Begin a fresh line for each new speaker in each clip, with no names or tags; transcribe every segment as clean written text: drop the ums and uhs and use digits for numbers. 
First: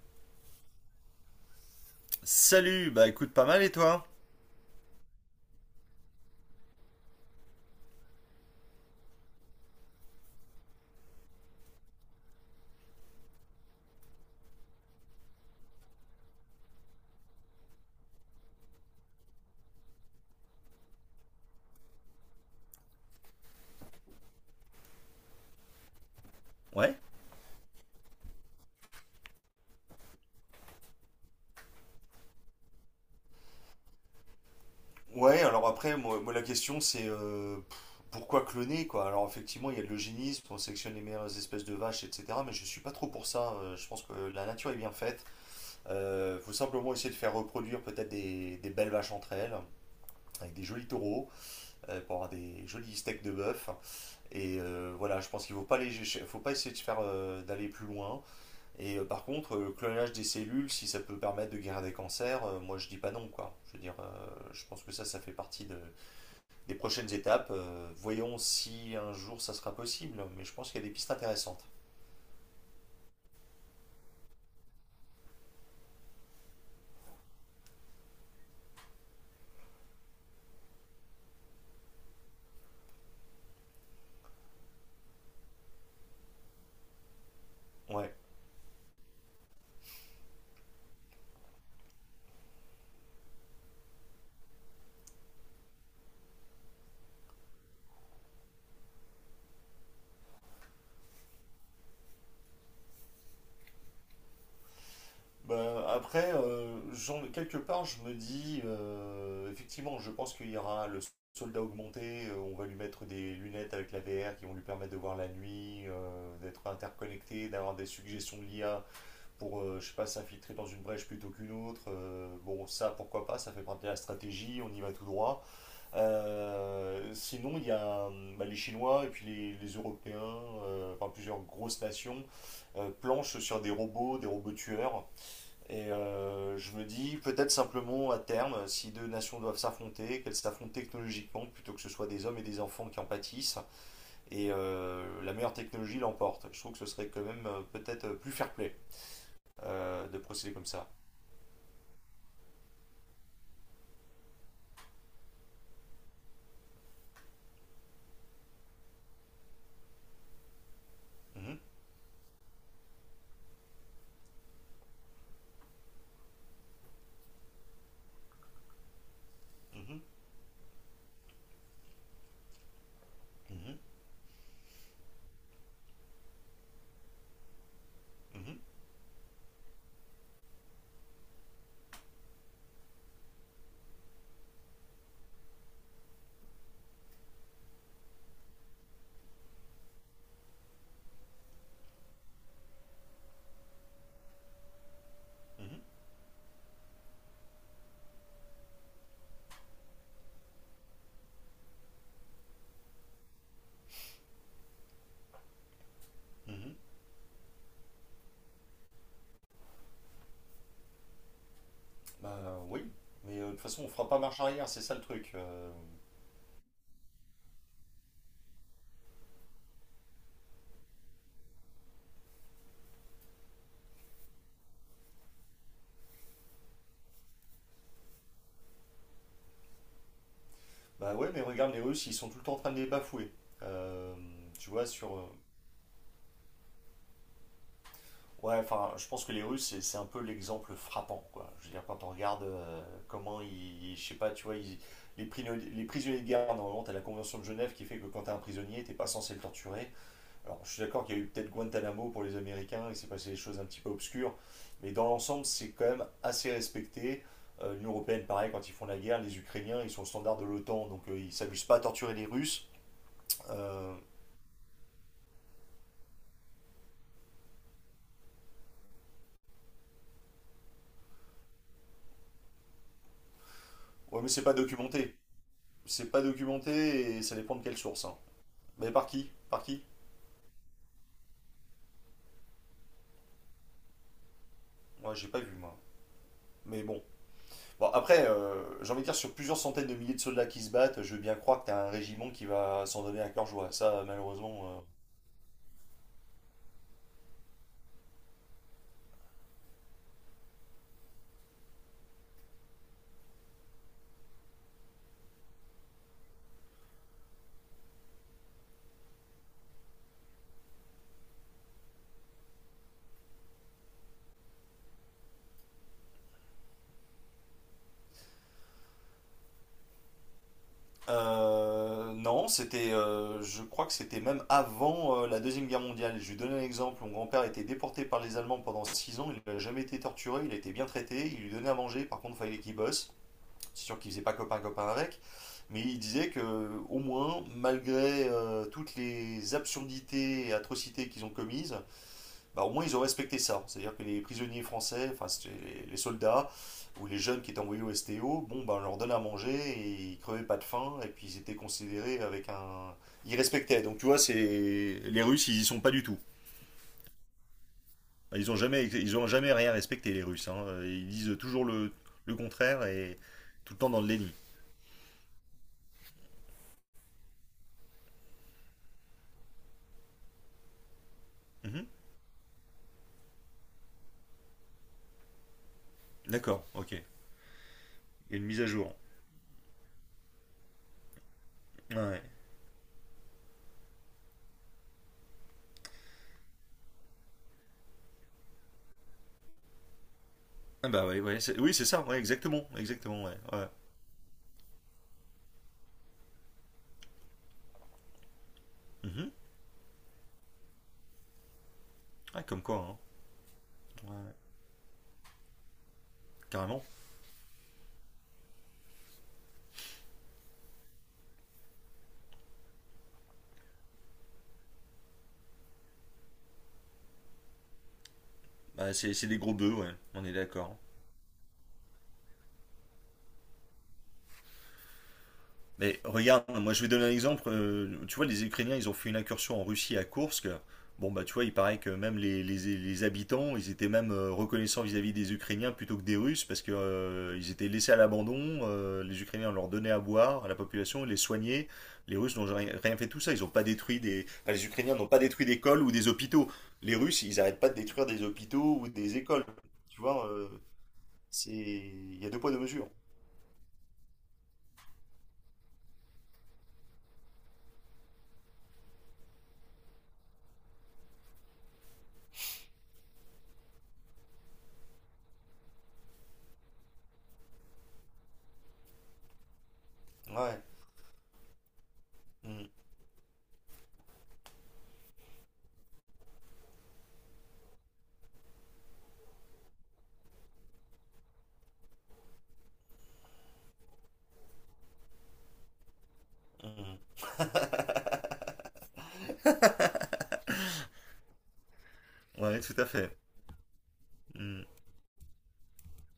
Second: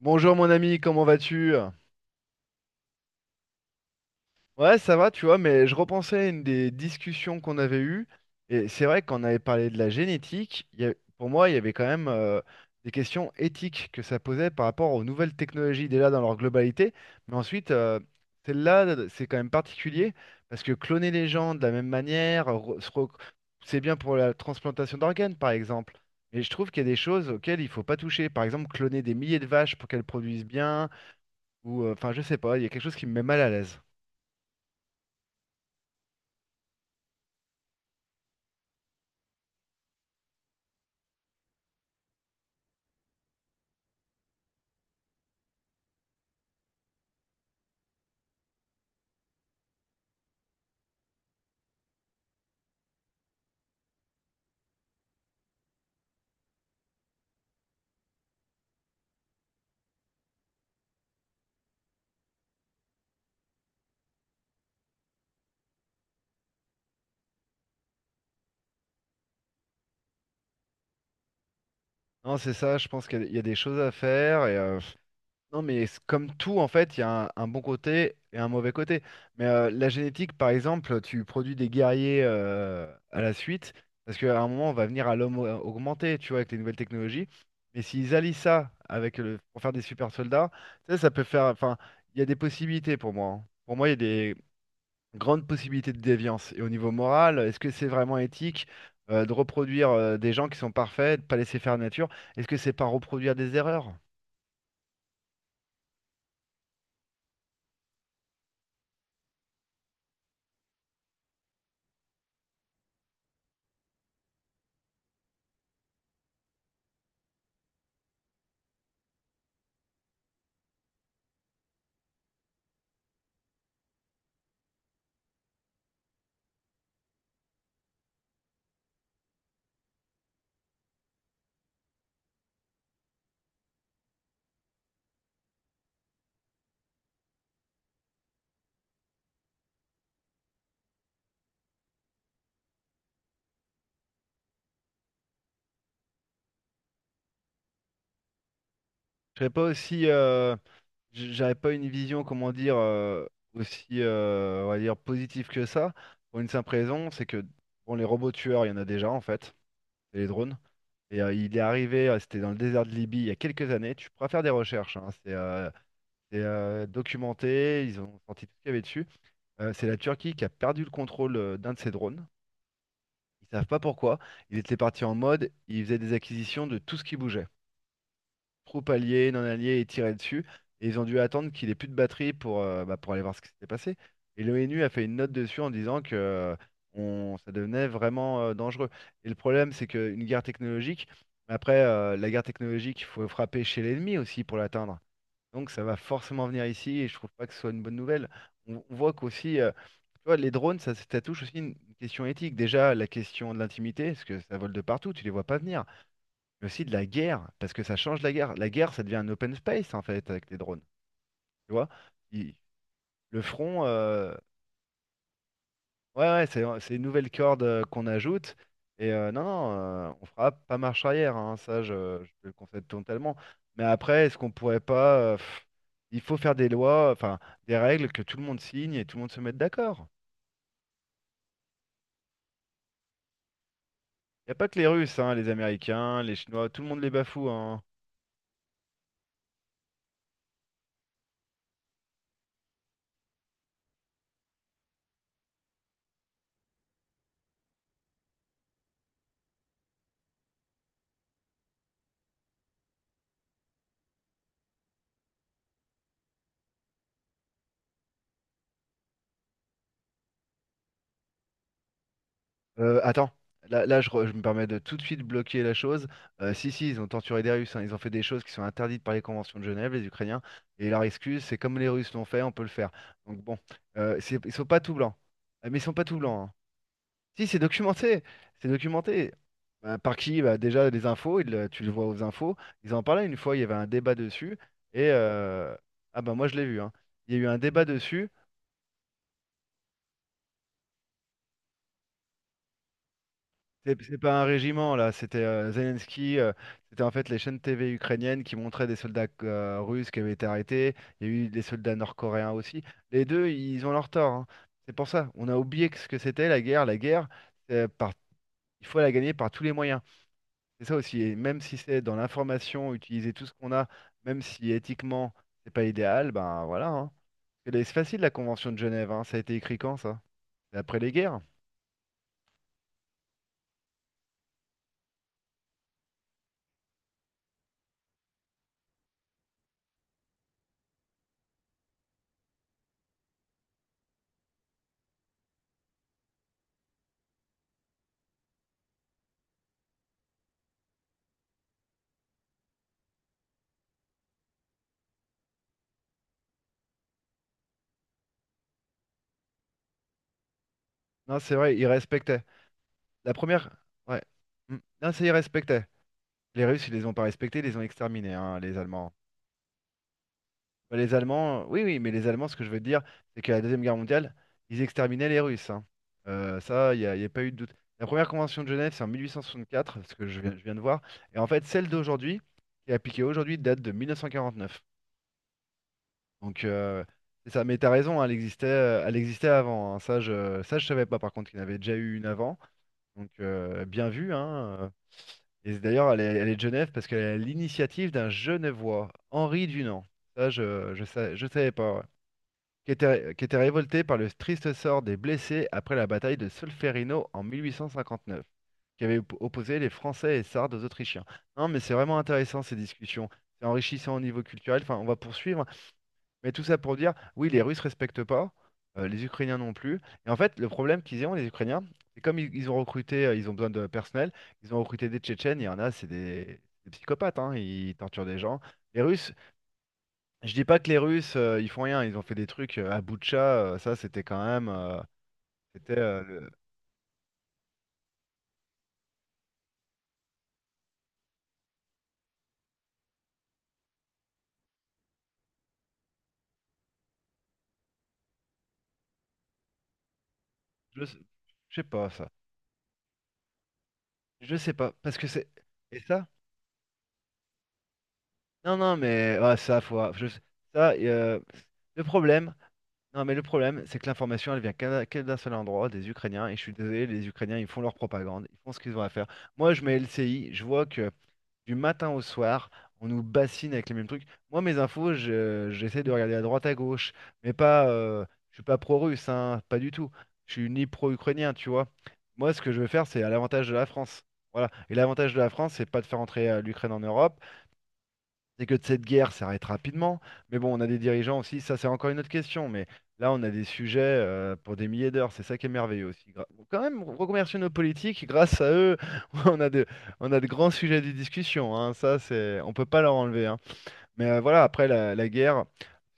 Bonjour mon ami, comment vas-tu?
Salut, bah écoute pas mal et toi?
Ouais, ça va, tu vois, mais je repensais à une des discussions qu'on avait eues, et c'est vrai qu'on avait parlé de la génétique, pour moi, il y avait quand même des questions éthiques que ça posait par rapport aux nouvelles technologies déjà dans leur globalité, mais ensuite, celle-là, c'est quand même particulier, parce que cloner les gens de la même manière, c'est bien pour la transplantation d'organes, par exemple, mais je trouve qu'il y a des
Ouais?
choses auxquelles il faut pas toucher, par exemple, cloner des milliers de vaches pour qu'elles produisent bien. Ou enfin, je sais pas, il y a quelque chose qui me met mal à l'aise.
Ouais, alors après, moi, la question c'est pourquoi cloner quoi? Alors effectivement, il y a de l'eugénisme, on sélectionne les meilleures espèces de vaches, etc. Mais je suis pas trop pour ça. Je pense que la nature est bien faite. Faut simplement essayer de faire reproduire peut-être des belles vaches entre elles, avec des jolis taureaux, pour avoir des jolis steaks de bœuf. Voilà, je pense qu'il faut pas faut pas essayer de faire d'aller plus loin. Et par contre, le clonage des cellules, si ça peut permettre de guérir des cancers, moi je dis pas non quoi. Je veux dire, je pense que ça fait partie des prochaines étapes. Voyons si un jour ça sera possible, mais je pense qu'il y a des pistes intéressantes.
Non, c'est ça, je pense qu'il y a des choses à faire. Et, non, mais c'est comme tout, en fait, il y a un bon côté et un mauvais côté. Mais la génétique, par exemple, tu produis des guerriers à la suite, parce qu'à un moment, on va venir à l'homme augmenté, tu vois, avec les nouvelles technologies. Mais
Ouais.
s'ils allient ça avec le, pour faire des super soldats, ça peut faire. Enfin, il y a des possibilités pour moi, hein. Pour moi, il y a des, grande possibilité de déviance. Et au niveau moral, est-ce que c'est vraiment éthique de reproduire des gens qui sont parfaits, de pas laisser faire la nature? Est-ce que c'est pas reproduire des erreurs?
Ben, après, quelque part, je me dis, effectivement, je pense qu'il y aura le soldat augmenté, on va lui mettre des lunettes avec la VR qui vont lui permettre de voir la nuit, d'être interconnecté, d'avoir des suggestions de l'IA pour, je sais pas, s'infiltrer dans une brèche plutôt qu'une autre. Bon, ça, pourquoi pas, ça fait partie de la stratégie, on y va tout droit. Sinon, il y a bah, les Chinois et puis les Européens, enfin plusieurs grosses nations, planchent sur des robots tueurs. Et je me dis, peut-être simplement à terme, si deux nations doivent s'affronter, qu'elles s'affrontent technologiquement plutôt que ce soit des hommes et des enfants qui en pâtissent, et la meilleure technologie l'emporte. Je trouve que ce serait quand même peut-être plus fair-play
Je serais pas aussi,
de procéder comme ça.
j'avais pas une vision, comment dire, aussi, on va dire, positive que ça. Pour une simple raison, c'est que bon, les robots tueurs, il y en a déjà en fait, c'est les drones. Et il
Mhm,
est arrivé, c'était dans le désert de Libye il y a quelques années. Tu pourras faire des recherches, hein. C'est documenté, ils ont sorti tout ce qu'il y avait dessus. C'est la
mhm,
Turquie qui a perdu le contrôle d'un de ses drones. Ils savent
mhm,
pas pourquoi. Ils étaient partis en mode, ils faisaient des acquisitions de tout ce qui bougeait.
mhm,
Troupes alliées, non alliées, et tiraient dessus. Et ils ont dû attendre qu'il ait plus de batterie pour, bah, pour aller voir ce qui s'était passé. Et l'ONU a fait une note dessus en disant que ça devenait vraiment dangereux. Et le problème, c'est qu'une guerre technologique, après, la guerre technologique, il faut frapper chez l'ennemi aussi pour l'atteindre. Donc
mhm,
ça va forcément venir ici et je trouve pas que ce soit une bonne nouvelle. On voit qu'aussi, tu vois, les drones, ça touche aussi une question éthique. Déjà, la question de l'intimité, parce que ça vole de partout, tu les vois pas venir. Mais
mhm.
aussi de la guerre, parce que ça change la guerre. La guerre, ça devient un open space, en fait, avec les drones. Tu vois?
Bah
Il-
oui, mais
le
de toute façon
front,
on fera pas marche arrière, c'est ça le truc.
ouais, ouais, c'est une nouvelle corde qu'on ajoute. Et non, non, on fera pas marche arrière, hein, ça, je te le concède totalement. Mais après, est-ce qu'on pourrait pas, il faut faire des lois, enfin, des règles que tout le monde signe et tout le monde se mette d'accord.
Bah ouais, mais regarde les Russes, ils sont tout le temps en train de les bafouer. Euh,
Il n'y a pas
tu
que
vois,
les
sur...
Russes,
euh,
hein, les Américains, les Chinois, tout le monde les bafoue, hein.
Ouais, enfin, je pense que les Russes, c'est un peu l'exemple frappant, quoi. Je veux dire, quand on regarde comment ils... Je sais pas, tu vois, les prisonniers de guerre, normalement, t'as la Convention de Genève qui fait que quand t'es un prisonnier, t'es pas censé le torturer. Alors, je suis d'accord qu'il y a eu peut-être Guantanamo pour les Américains, il s'est passé des choses un petit peu obscures, mais dans l'ensemble, c'est quand même assez respecté. L'Union européenne, pareil, quand ils font la guerre, les Ukrainiens, ils sont au standard de l'OTAN, donc ils ne s'amusent pas à torturer les Russes.
Attends, là,
Euh,
là, je me permets de tout de suite bloquer la chose. Si, si, ils ont torturé des Russes, hein, ils ont fait des choses qui sont interdites par les conventions de Genève, les Ukrainiens, et leur excuse, c'est comme les Russes l'ont fait, on peut le faire. Donc bon,
ouais, mais c'est
ils
pas
sont pas tout blancs.
documenté.
Ah, mais ils sont pas
C'est
tout
pas
blancs, hein.
documenté et ça
Si,
dépend
c'est
de quelle source, hein.
documenté, c'est
Mais par qui?
documenté.
Par qui?
Bah, par qui? Bah, déjà, les infos, tu le vois aux infos, ils en parlaient une fois, il y avait un débat dessus. et...
Moi, j'ai pas vu,
euh,
moi.
Ah bah moi je l'ai vu,
Mais
hein.
bon.
Il y a eu un débat
Bon, après,
dessus.
j'ai envie de dire, sur plusieurs centaines de milliers de soldats qui se battent, je veux bien croire que t'as un régiment qui va s'en donner à cœur joie.
C'est
Ça,
c'est pas un
malheureusement, euh...
régiment là, c'était Zelensky, c'était en fait les chaînes TV ukrainiennes qui montraient des soldats russes qui avaient été arrêtés, il y a eu des soldats nord-coréens aussi. Les deux, ils ont leur tort, hein. C'est pour ça, on a oublié que ce que c'était la guerre. La guerre, c'est par... il faut la gagner par tous les moyens. C'est ça aussi, et même si c'est dans l'information, utiliser tout ce qu'on a, même si éthiquement c'est pas idéal, ben voilà, hein. C'est facile la Convention de Genève, hein. Ça a été écrit quand ça? C'est après les guerres.
Non, c'était, je crois que c'était même avant la Deuxième Guerre mondiale. Je lui donne un exemple. Mon grand-père a été déporté par les Allemands pendant 6 ans. Il n'a jamais été torturé, il a été bien traité. Il lui donnait à manger, par contre, il fallait qu'il bosse. C'est sûr qu'il faisait pas copain-copain avec. Mais il disait que, au moins, malgré toutes les absurdités et atrocités qu'ils ont commises, bah, au moins ils ont respecté ça. C'est-à-dire que les prisonniers français, enfin c'était les soldats ou les jeunes qui étaient envoyés au STO, bon, bah, on leur donnait à manger et ils crevaient pas de faim et puis
Non,
ils
c'est
étaient
vrai, ils
considérés
respectaient.
avec un.
La
Ils
première.
respectaient. Donc tu vois,
Ouais.
c'est
Mm. Non,
les
ça, ils
Russes, ils y sont
respectaient.
pas du tout.
Les Russes, ils les ont pas respectés, ils les ont exterminés,
Enfin,
hein, les Allemands.
ils ont jamais rien respecté les Russes, hein.
Bah,
Ils
les
disent toujours
Allemands, oui, oui, mais les
le
Allemands, ce que je veux
contraire
dire,
et
c'est qu'à la
tout le
Deuxième
temps
Guerre
dans le déni.
mondiale, ils exterminaient les Russes, hein. Ça, il n'y a pas eu de doute. La première convention de Genève, c'est en 1864, ce que je viens de voir. Et en fait,
Mhm.
celle d'aujourd'hui, qui est appliquée aujourd'hui, date de 1949. Donc,
D'accord, ok. Il
c'est ça. Mais t'as raison, hein,
y a une mise à jour.
elle existait avant, hein. Ça, je savais pas, par contre, qu'il y en avait déjà eu
Ouais.
une avant. Donc, bien vu, hein. Et d'ailleurs, elle est de Genève parce qu'elle est à l'initiative d'un Genevois, Henri Dunant. Ça,
Ah
je, je
bah ouais,
sais,
ouais,
je savais
oui, c'est
pas, ouais.
ça, ouais, exactement,
Qui
exactement,
était,
ouais,
qui était
ouais.
révolté par le triste sort des blessés après la bataille de Solferino en 1859, qui avait
Mhm.
opposé les Français et Sardes aux Autrichiens. Non, mais c'est vraiment
Ah,
intéressant
comme
ces
quoi, hein.
discussions. C'est enrichissant au
Ouais,
niveau culturel. Enfin, on va poursuivre. Mais tout ça
carrément.
pour dire, oui, les Russes respectent pas, les Ukrainiens non plus. Et en fait, le problème qu'ils ont, les Ukrainiens, c'est comme ils ont recruté, ils ont besoin de personnel, ils ont recruté des Tchétchènes, il y en a, c'est des psychopathes, hein, ils torturent des gens.
Bah,
Les
c'est
Russes,
des gros bœufs, ouais, on est
je dis pas
d'accord.
que les Russes, ils font rien, ils ont fait des trucs à Boutcha, ça c'était quand même, c'était,
Mais
euh,
regarde,
le-
moi je vais donner un exemple. Tu vois, les Ukrainiens, ils ont fait une incursion en Russie à Koursk. Bon, bah tu vois, il paraît que même les habitants, ils étaient même reconnaissants vis-à-vis des Ukrainiens plutôt que des Russes parce que ils étaient laissés à l'abandon. Les Ukrainiens leur donnaient à boire à la
je,
population, ils
sais
les soignaient.
je sais pas
Les
ça,
Russes n'ont rien fait de tout ça. Ils n'ont pas détruit des... enfin,
je
les
sais pas,
Ukrainiens n'ont
parce
pas
que
détruit
c'est,
d'écoles ou
et
des
ça,
hôpitaux. Les Russes, ils n'arrêtent pas de détruire des
non
hôpitaux ou
non
des
mais
écoles.
ah, ça faut,
Tu
ah,
vois,
ça,
c'est...
le
Il y a deux poids,
problème.
deux mesures.
Non, mais le problème, c'est que l'information, elle vient que d'un seul endroit, des Ukrainiens. Et je suis désolé, les Ukrainiens, ils font leur propagande, ils font ce qu'ils ont à faire. Moi, je mets LCI, je vois que du matin au soir, on nous bassine avec les mêmes trucs. Moi, mes infos, j'essaie de regarder à droite, à gauche, mais pas, je suis pas pro-russe, hein, pas du tout. Je
Ouais.
suis ni pro-ukrainien, tu vois. Moi, ce
Mm,
que je veux faire, c'est à l'avantage de la France. Voilà. Et l'avantage de la France, c'est pas de faire entrer l'Ukraine en Europe, c'est que cette guerre s'arrête rapidement. Mais bon, on a des dirigeants aussi, ça c'est encore une autre question. Mais là, on a des sujets pour des milliers d'heures, c'est ça qui est merveilleux aussi. Bon, quand
mm.
même, remercier nos politiques, grâce à eux, on a de, on a de, grands sujets de discussion, hein. Ça, c'est,
Ouais,
on
tout
peut
à
pas leur
fait.
enlever, hein. Mais voilà,
Mm,
après la guerre,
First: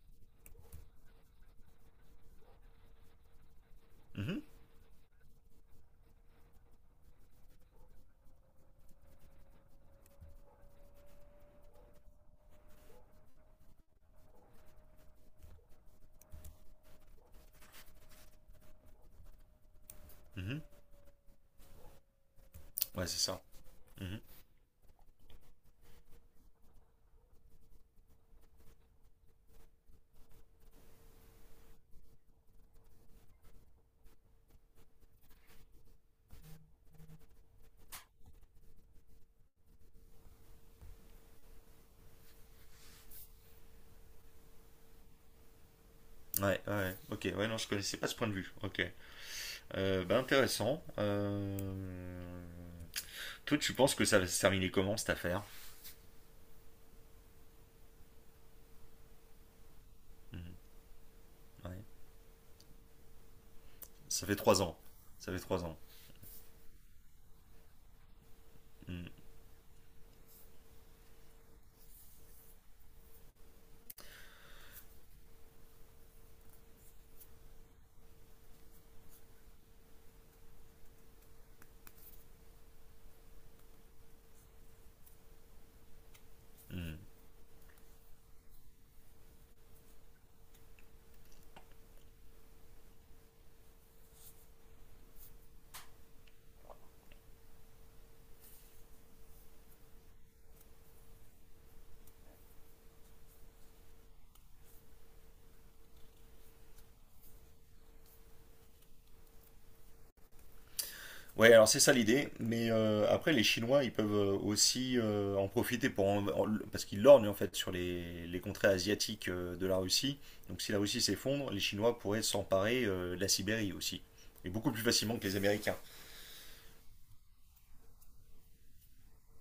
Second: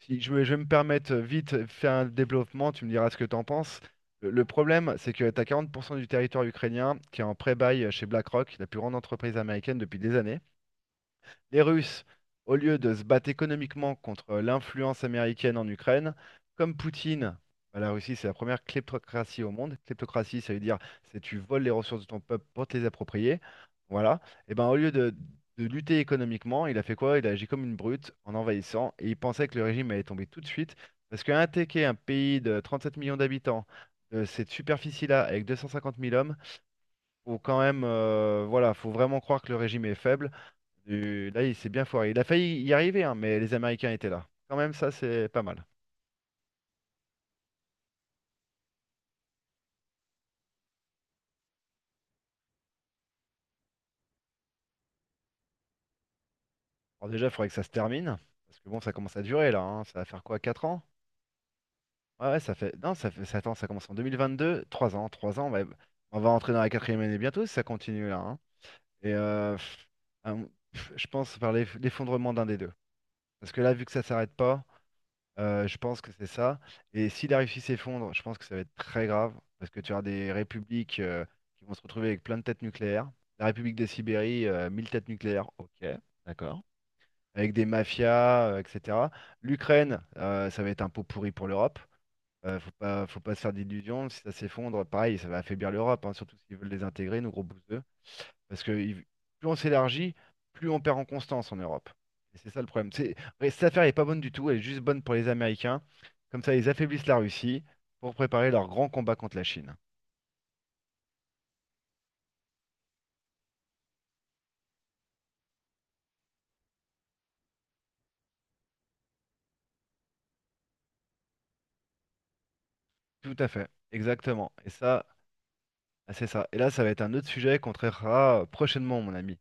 si je vais me permettre vite de faire un développement, tu me diras ce que tu en penses. Le
mhm,
le problème, c'est que tu as 40% du territoire ukrainien qui est en pré-bail chez BlackRock, la plus grande entreprise américaine depuis des années. Les Russes, au lieu de se battre économiquement contre l'influence américaine en Ukraine, comme Poutine, bah, la Russie, c'est la première kleptocratie au monde. Kleptocratie, ça veut
mhm.
dire c'est tu voles les ressources de ton peuple pour te les
Ouais, c'est
approprier.
ça.
Voilà.
Mhm.
Et ben au lieu de lutter économiquement, il a fait quoi? Il a agi comme une brute en envahissant et il pensait que le régime allait tomber tout de suite. Parce qu'attaquer un pays de 37 millions d'habitants, de cette superficie-là, avec 250 000 hommes, faut quand même, voilà, faut vraiment croire que le régime est faible. Là, il s'est bien foiré. Il a failli y arriver, hein, mais les Américains étaient là. Quand même, ça, c'est pas mal.
Ouais, ouais, ok, ouais, non, je connaissais pas ce point de vue. Ok, bah, intéressant. Toi, tu penses que ça va se terminer comment cette affaire?
Alors déjà, il faudrait que ça se termine. Parce que bon, ça commence à durer là, hein. Ça va faire quoi,
Mhm,
4 ans?
ouais.
Ouais, ouais, ça fait. Non, ça fait. Attends, ça commence en
Ça fait trois
2022.
ans.
3 ans,
Ça fait
3 ans, ouais.
trois ans.
On va entrer dans la quatrième année bientôt si ça continue là, hein.
Mhm,
Et un- je pense par l'effondrement d'un des deux. Parce que là, vu que ça s'arrête pas. Je pense que c'est ça. Et si la Russie s'effondre, je pense que ça va être très grave, parce que tu auras des républiques qui vont se retrouver avec plein de têtes nucléaires. La République de Sibérie, 1000 têtes nucléaires, ok, d'accord.
mhm.
Avec des mafias, etc. L'Ukraine, ça va être un pot pourri pour l'Europe. Faut pas, faut pas se faire d'illusions. Si ça s'effondre, pareil, ça va affaiblir l'Europe, hein, surtout s'ils veulent les intégrer, nos gros bouses. Parce que plus on s'élargit, plus on perd en constance en Europe. Et c'est ça le problème. Et cette affaire n'est pas bonne du tout, elle est juste bonne pour les Américains. Comme ça, ils affaiblissent la Russie pour préparer leur grand combat contre la Chine.
Ouais, alors c'est ça l'idée, mais après les Chinois, ils peuvent aussi en profiter pour parce qu'ils lorgnent en fait sur les contrées asiatiques de la Russie. Donc si la Russie s'effondre, les Chinois pourraient s'emparer de la
Tout à fait,
Sibérie aussi, et
exactement. Et
beaucoup plus
ça,
facilement que les Américains.
ah, c'est ça. Et là, ça va être un autre sujet qu'on traitera prochainement, mon ami.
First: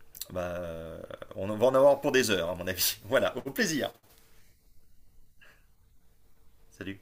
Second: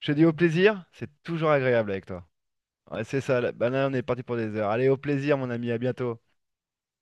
Je te dis au
Bah,
plaisir, c'est
on
toujours
en va en
agréable
avoir
avec
pour
toi.
des heures à mon avis.
Ouais, c'est
Voilà,
ça,
au
bah là,
plaisir.
on est parti pour des heures. Allez, au plaisir, mon ami, à bientôt.
Salut.